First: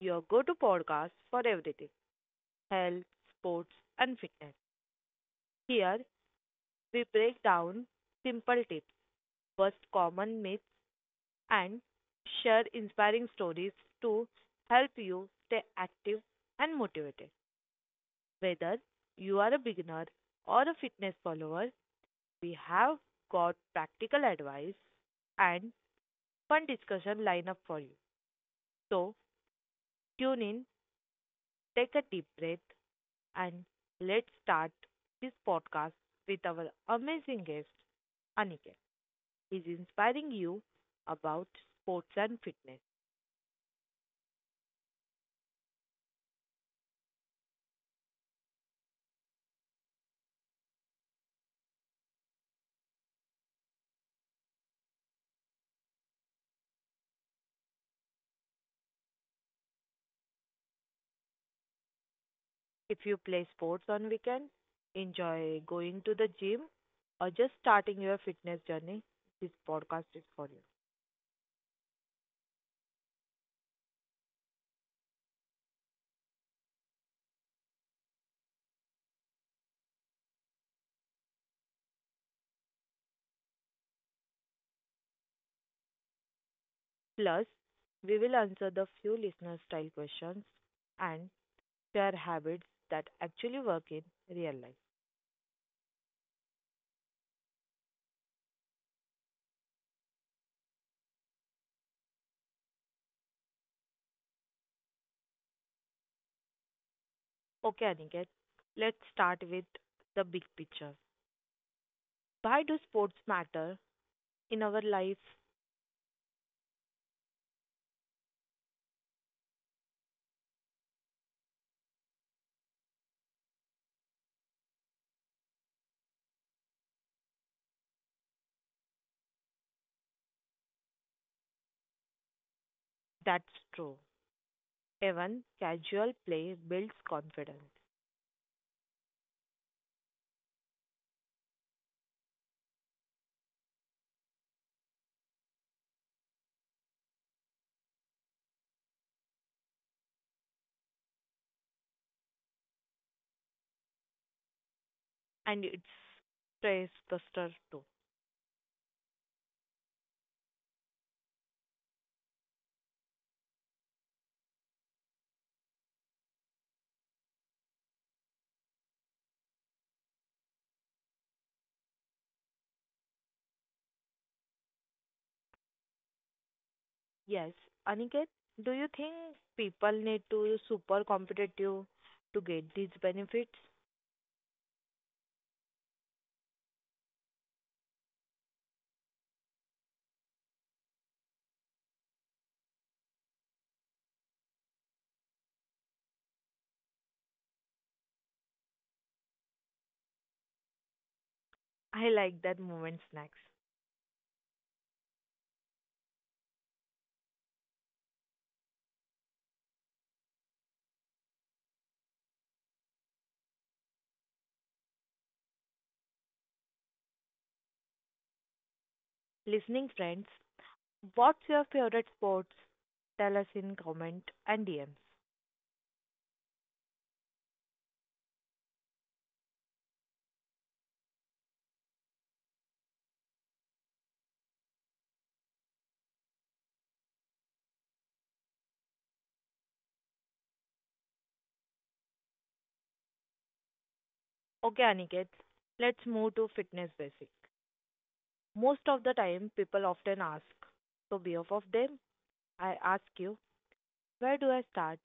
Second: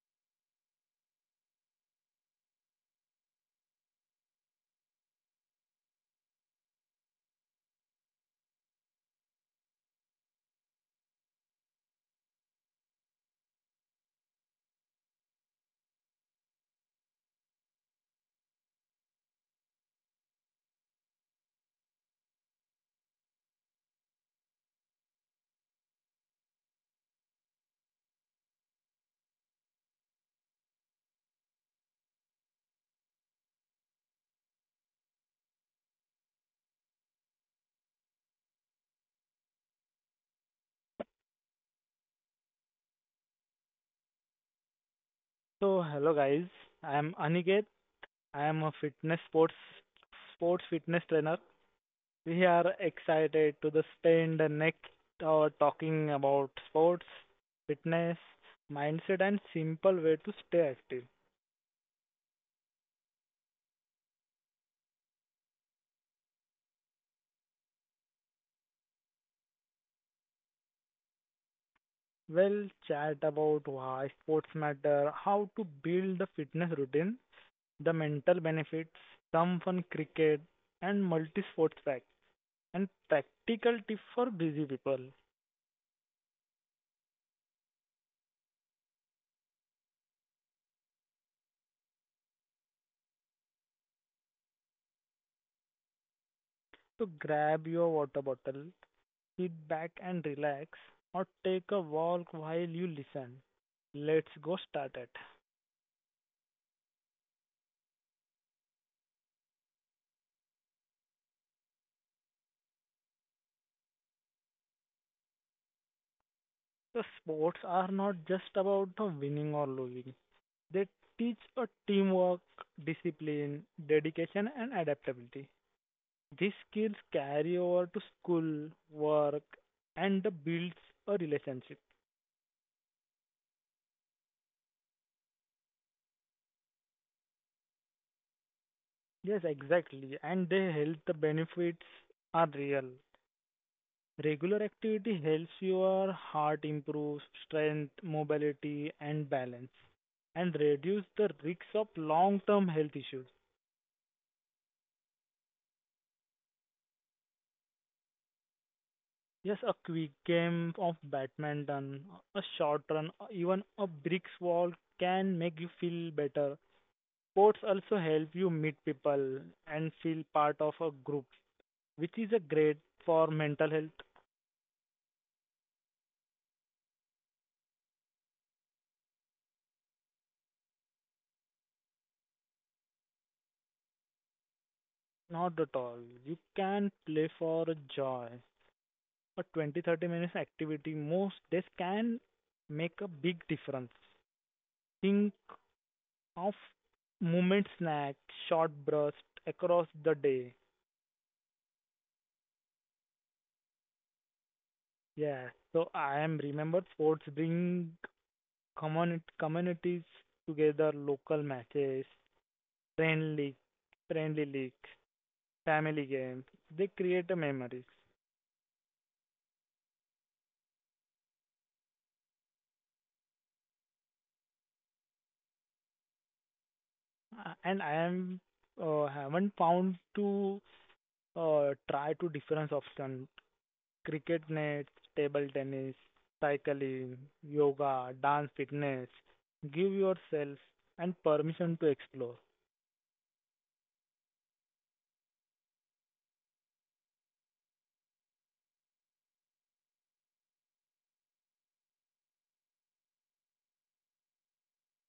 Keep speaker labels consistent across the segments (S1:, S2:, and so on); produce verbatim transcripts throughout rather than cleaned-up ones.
S1: your go to podcast for everything health, sports, and fitness. Here, we break down simple tips, bust common myths, and share inspiring stories to help you stay active and motivated. Whether you are a beginner or a fitness follower, we have got practical advice and fun discussion lined up for you. So, tune in, take a deep breath, and let's start this podcast with our amazing guest, Aniket. He's inspiring you about sports and fitness.
S2: So hello guys, I am Aniket. I am a fitness sports sports fitness trainer. We are excited to the spend the next hour talking about sports, fitness, mindset and simple way to stay active.
S1: If you play sports on weekend, enjoy going to the gym, or just starting your fitness journey, this podcast is for you.
S2: We'll chat about why sports matter, how to build a fitness routine, the mental benefits, some fun cricket and multi-sports pack, and practical tips for busy people.
S1: Plus, we will answer the few listener style questions and share habits that actually work in real life.
S2: So grab your water bottle, sit back and relax or take a walk while you listen. Let's go started.
S1: Okay, Aniket, let's start with the big picture. Why do sports matter in our life?
S2: The sports are not just about the winning or losing. They teach a teamwork, discipline, dedication and adaptability. These skills carry over to school, work and the builds a relationship.
S1: That's true. Even casual play builds confidence
S2: Yes, exactly. And the health benefits are real. Regular activity helps your heart improve strength, mobility, and balance, and reduce the risks of long-term health issues.
S1: and it's stress buster too.
S2: Yes, a quick game of badminton, a short run, even a bricks wall can make you feel better. Sports also help you meet people and feel part of a group, which is a great for mental health.
S1: Yes, Aniket, do you think people need to super competitive to get these benefits?
S2: Not at all. You can play for joy. A twenty thirty minutes activity most days can make a big difference. Think of moment snack, short burst across the day.
S1: I like that moment snacks.
S2: Yeah, so I am remember sports bring common communities together, local matches, friendly friendly leagues, family games. They create a memories.
S1: Listening friends, what's your favorite sports? Tell us in comment and D Ms.
S2: Uh, and I am uh, haven't found to uh, try to difference option: cricket nets, table tennis, cycling, yoga, dance, fitness. Give yourself and permission to explore.
S1: Okay, Aniket, let's move to fitness basics. Most of the time, people often ask. So, behalf of them, I ask you, where do I start?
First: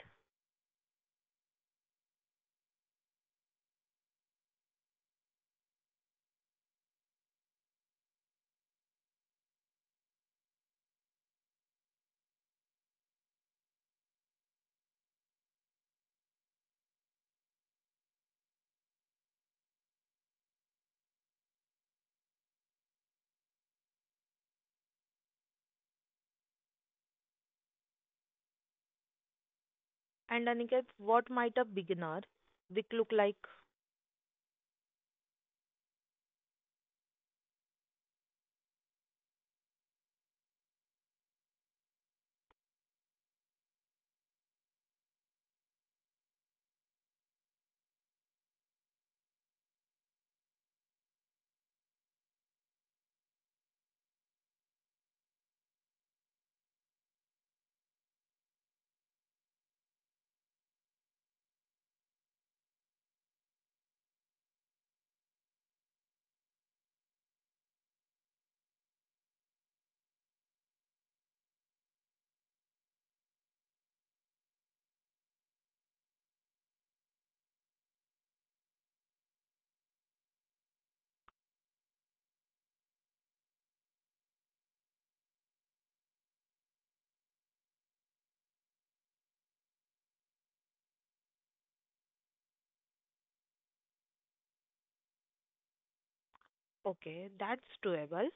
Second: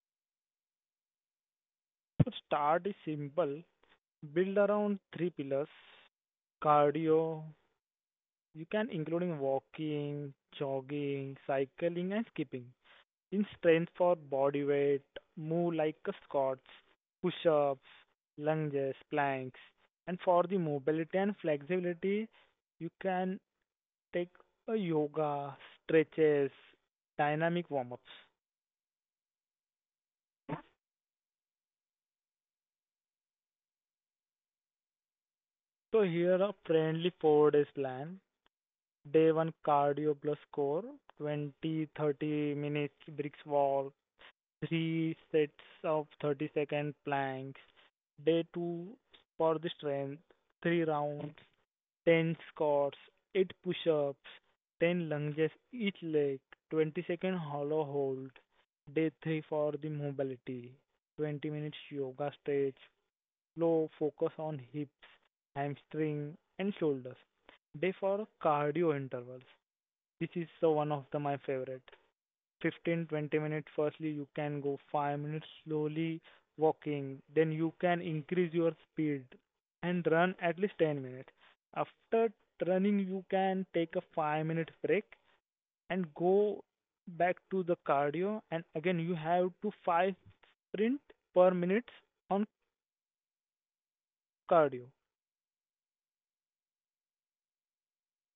S2: So start is simple. Build around three pillars. Cardio. You can including walking, jogging, cycling and skipping. In strength for body weight, move like a squats, push-ups, lunges, planks. And for the mobility and flexibility, you can take a yoga, stretches, dynamic warm ups.
S1: And Aniket, what might a beginner week look like?
S2: So here a friendly four days plan. Day one cardio plus core, twenty to thirty minutes bricks wall, three sets of thirty second planks. Day two for the strength, three rounds, ten squats, eight push-ups, ten lunges each leg, twenty second hollow hold, day three for the mobility, twenty minutes yoga stretch, slow focus on hips, hamstring and shoulders. Day for cardio intervals. This is the one of the my favorite. Fifteen twenty minutes, firstly you can go five minutes slowly walking, then you can increase your speed and run at least ten minutes. After running you can take a five minute break and go back to the cardio, and again you have to five sprint per minute on cardio.
S1: Okay, that's doable.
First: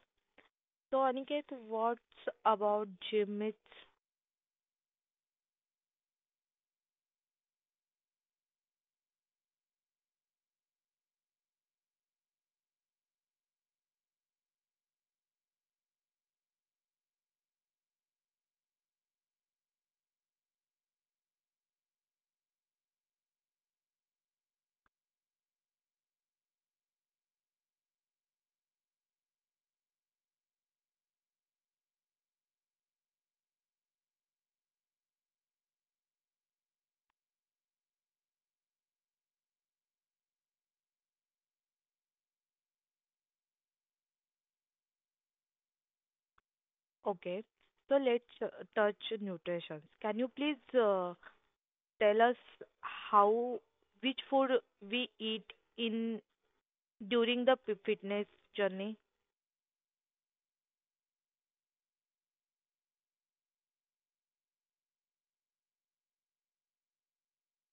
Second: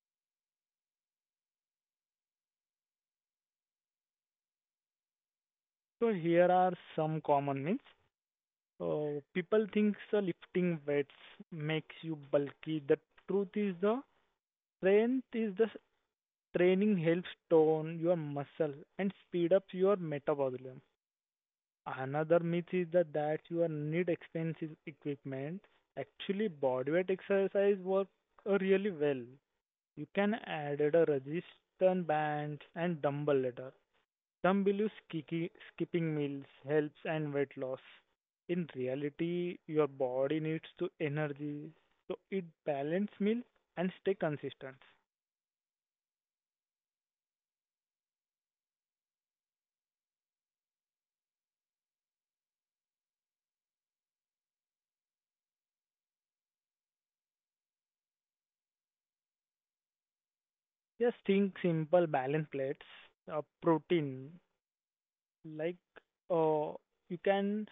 S1: So, Aniket, what's about gym myths?
S2: So here are some common myths. Uh, people think so lifting weights makes you bulky. The truth is the strength is the training helps tone your muscle and speed up your metabolism. Another myth is that, that you are need expensive equipment. Actually, bodyweight exercise work uh, really well. You can add a resistance band and dumbbell ladder. Some believe skiki- skipping meals helps and weight loss. In reality, your body needs to energy, so it balance meal and stay consistent.
S1: Okay, so let's uh, touch nutrition. Can you please uh, tell us how which food we eat in during the p- fitness journey?
S2: Just think simple balanced plates, uh, protein, like uh, you can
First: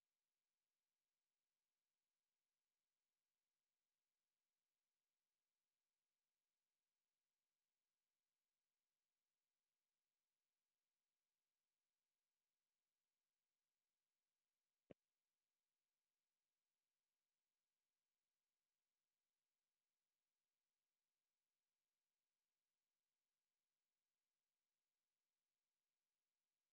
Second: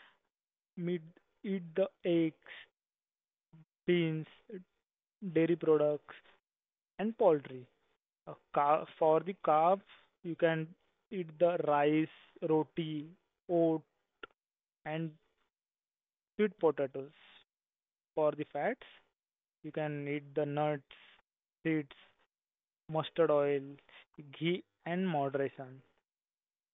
S2: meet, eat the eggs, beans, dairy products, and poultry. Uh, car- for the carbs, you can eat the rice, roti, oat, and sweet potatoes. For the fats, you can eat the nuts, seeds, mustard oil, ghee, and moderation.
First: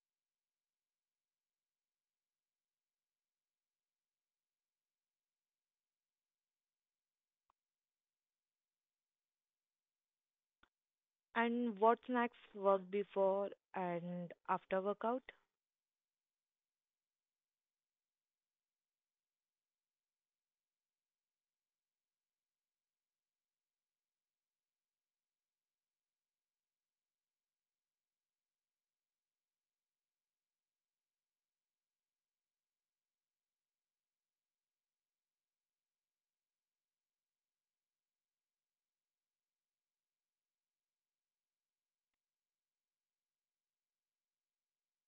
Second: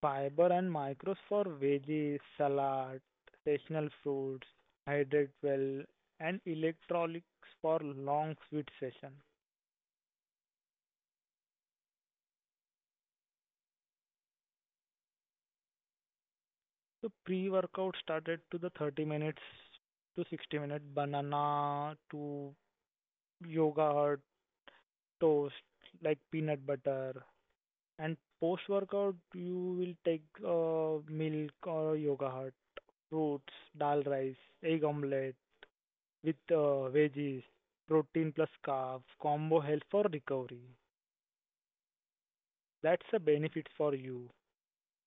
S2: Fiber and micros for veggies, salad, seasonal fruits, hydrate well, and electrolytes for long sweet session.
S1: And what snacks work before and after workout?
S2: So pre-workout started to the thirty minutes to sixty minute banana to yogurt, toast, like peanut butter. And post-workout you will take uh, milk or yogurt, fruits, dal rice, egg omelette with uh, veggies, protein plus carbs, combo health for recovery. That's a benefit for you.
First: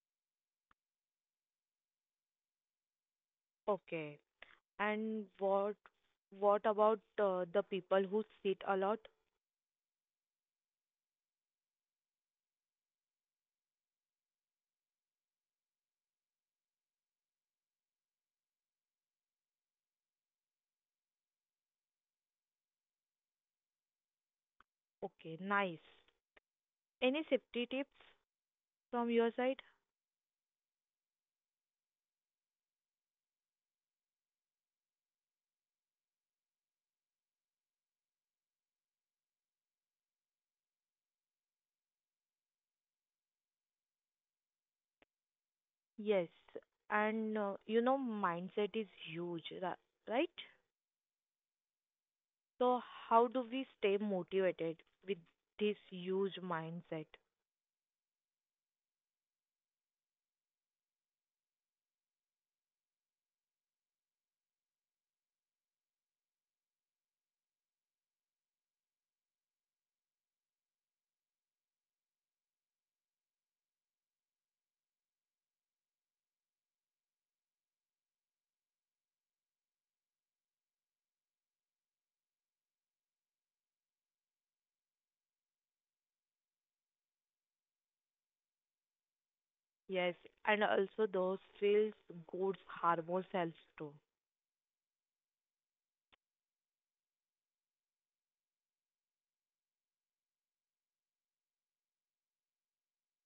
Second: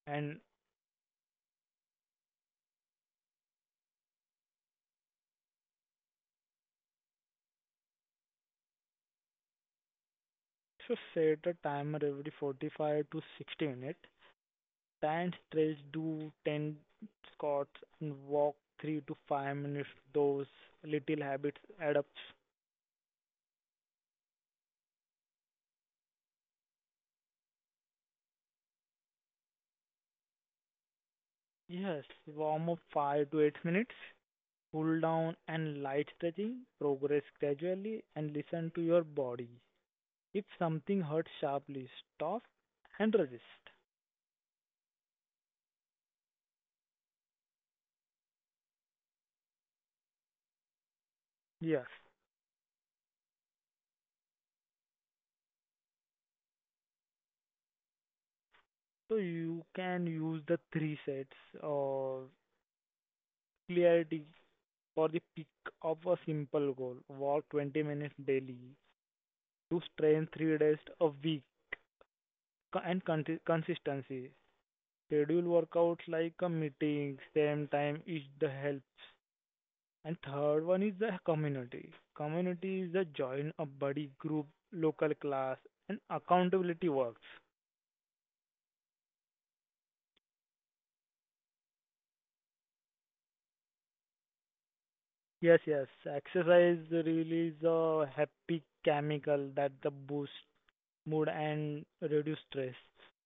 S2: And
S1: Okay. And what what about uh, the people who sit a lot?
S2: if you set a timer every forty-five to sixty minutes, stand stretch, do ten squats, and walk three to five minutes. Those little habits add up.
S1: Okay, nice. Any safety tips from your side?
S2: Yes, warm up five to eight minutes, cool down and light stretching, progress gradually, and listen to your body. If something hurts sharply, stop and resist.
S1: Yes. And uh, you know mindset is huge, ra- right?
S2: Yes.
S1: So how do we stay motivated with this huge mindset?
S2: So you can use the three sets of clarity for the peak of a simple goal. Walk twenty minutes daily. Do strength three days a week. Co- And conti- consistency. Schedule workouts like a meeting, same time each the helps. And third one is the community. Community is the join a buddy group, local class, and accountability works.
S1: Yes, and also those feels good hormones helps too.
S2: Yes, yes. Exercise release a happy chemical that the boost mood and reduce stress.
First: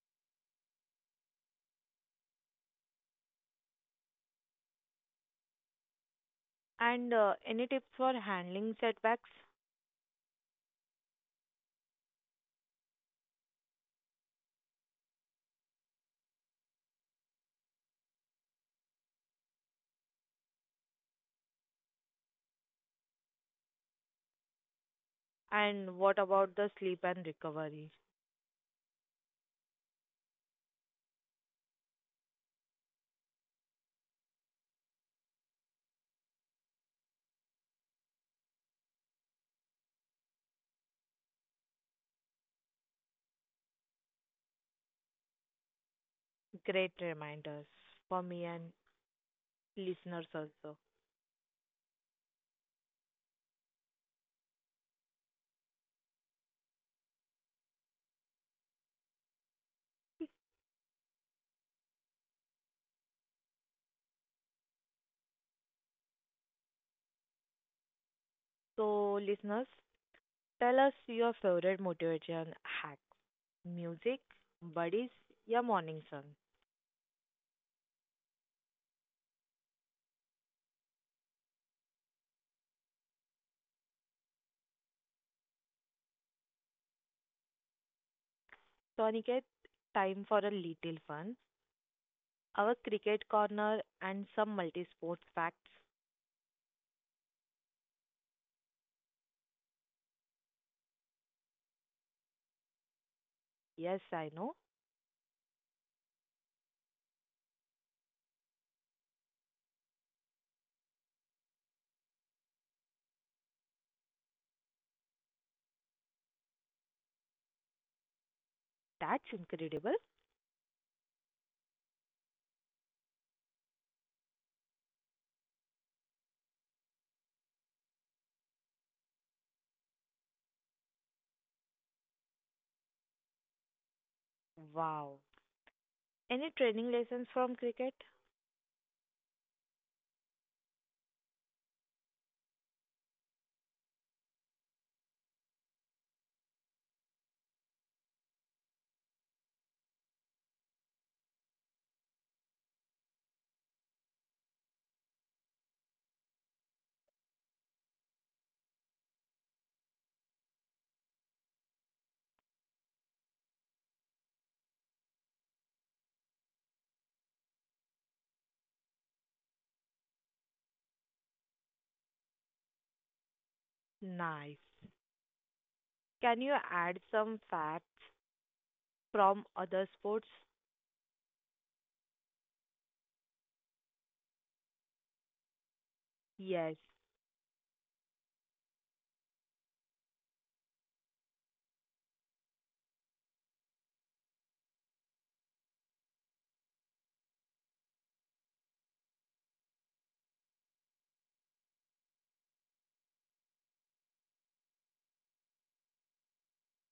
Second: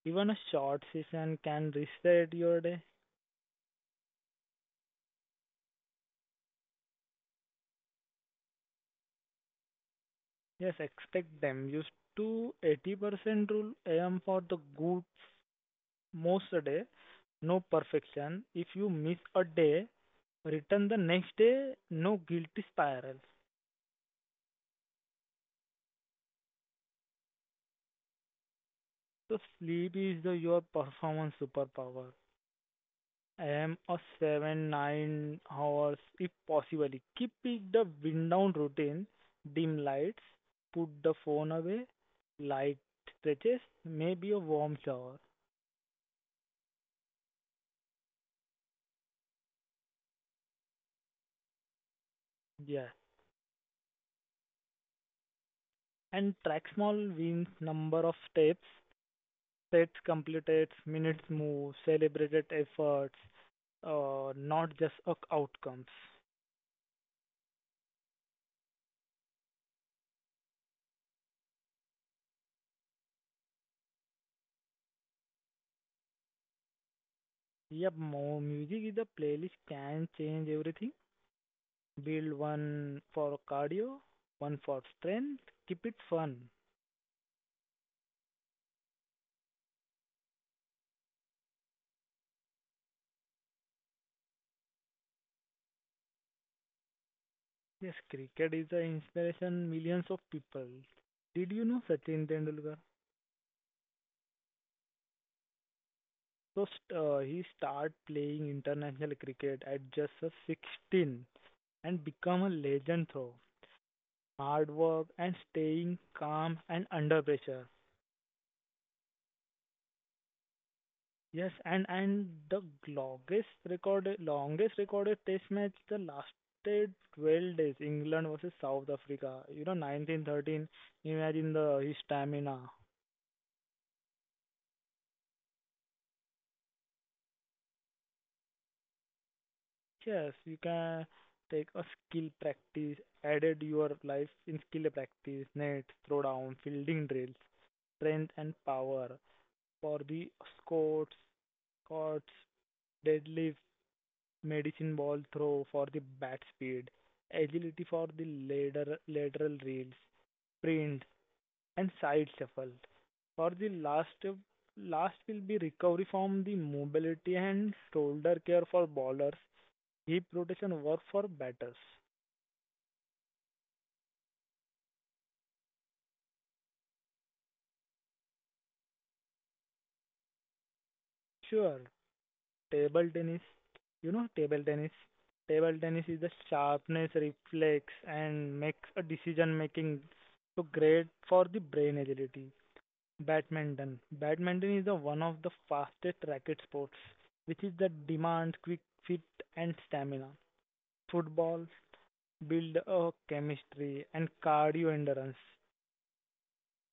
S2: Even a short session can reset your day.
S1: And uh, any tips for handling setbacks?
S2: Yes, expect them. Use to eighty percent rule aim for the good most a day. No perfection. If you miss a day, return the next day. No guilty spiral.
S1: And what about the sleep and recovery?
S2: So sleep is the, your performance superpower. I am a seven nine hours if possible. Keep it the wind down routine, dim lights, put the phone away, light stretches, maybe a warm shower.
S1: Great reminders for me and listeners also.
S2: Yeah. And track small wins, number of steps, sets completed, minutes moved, celebrated efforts, uh, not just uh, outcomes.
S1: So, listeners, tell us your favorite motivation hack music, buddies, your morning sun.
S2: Yep, more music is the playlist can change everything. Build one for cardio, one for strength. Keep it fun.
S1: So, Aniket, time for a little fun. Our cricket corner and some multi sports facts.
S2: Yes, cricket is an inspiration millions of people. Did you know Sachin Tendulkar?
S1: Yes, I know.
S2: So st- uh, he started playing international cricket at just a sixteen and become a legend through hard work and staying calm and under pressure.
S1: That's incredible.
S2: Yes, and and the longest recorded longest recorded test match the lasted twelve days. England versus South Africa. You know, nineteen thirteen. Imagine the his stamina.
S1: Wow. Any training lessons from cricket?
S2: Yes, you can take a skill practice, added your life in skill practice, net, throw down, fielding drills, strength and power for the squats, squats, deadlifts, medicine ball throw for the bat speed, agility for the later lateral reels, sprint, and side shuffle. For the last, last will be recovery from the mobility and shoulder care for bowlers, hip rotation work for batters.
S1: Nice. Can you add some facts from other sports?
S2: Sure, table tennis, you know table tennis. Table tennis is the
S1: Yes.
S2: sharpness, reflex, and makes a decision making, so great for the brain agility. Badminton. Badminton is the one of the fastest racket sports, which is that demands quick fit and stamina. Football build a chemistry and cardio endurance,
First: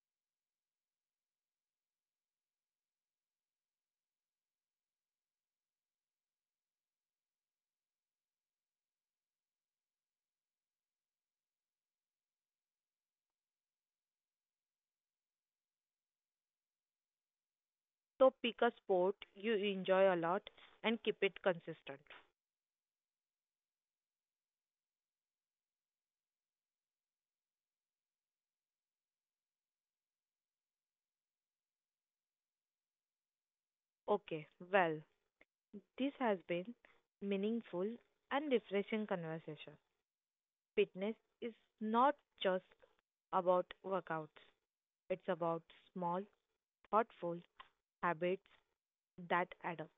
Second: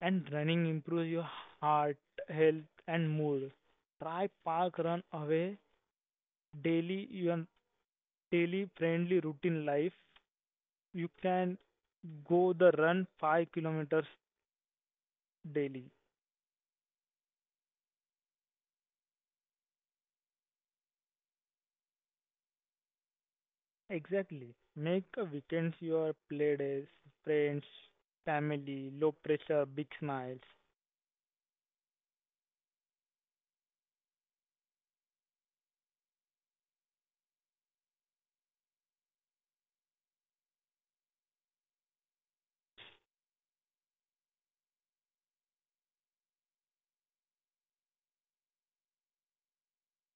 S2: and running improves your heart health and mood. Try park run away daily your daily friendly routine life. You can go the run five kilometers daily.
S1: So pick a sport you enjoy a lot and keep it consistent.
S2: Exactly. Make a weekends your play days, friends, family, low pressure, big smiles.
S1: Okay, well, this has been meaningful and refreshing conversation. Fitness is not just about workouts. It's about small, thoughtful habits that add up.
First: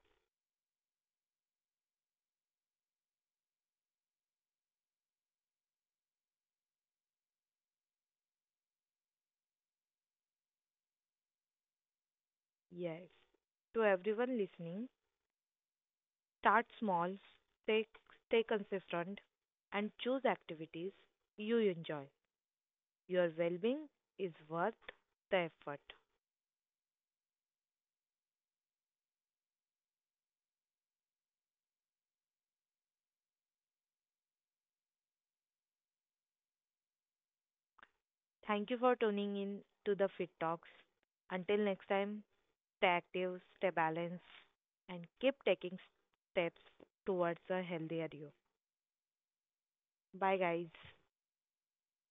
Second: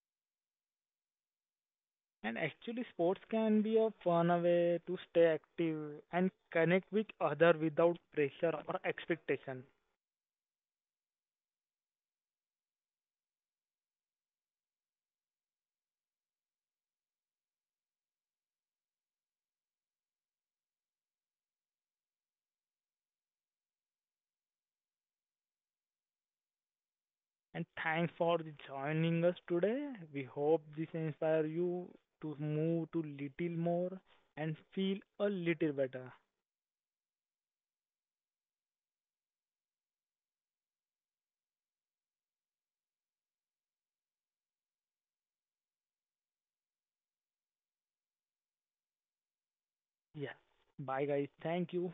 S2: And actually, sports can be a fun way to stay active and connect with other without pressure or expectation.
S1: Yes. To everyone listening, start small, stay, stay consistent, and choose activities you enjoy. Your well being is worth the effort.
S2: And thanks for joining us today. We hope this inspire you to move to little more and feel a little better.
S1: Thank you for tuning in to the Fit Talks. Until next time, stay active, stay balanced, and keep taking steps towards a healthier you. Bye,
S2: Yeah.
S1: guys.
S2: Bye guys. Thank you.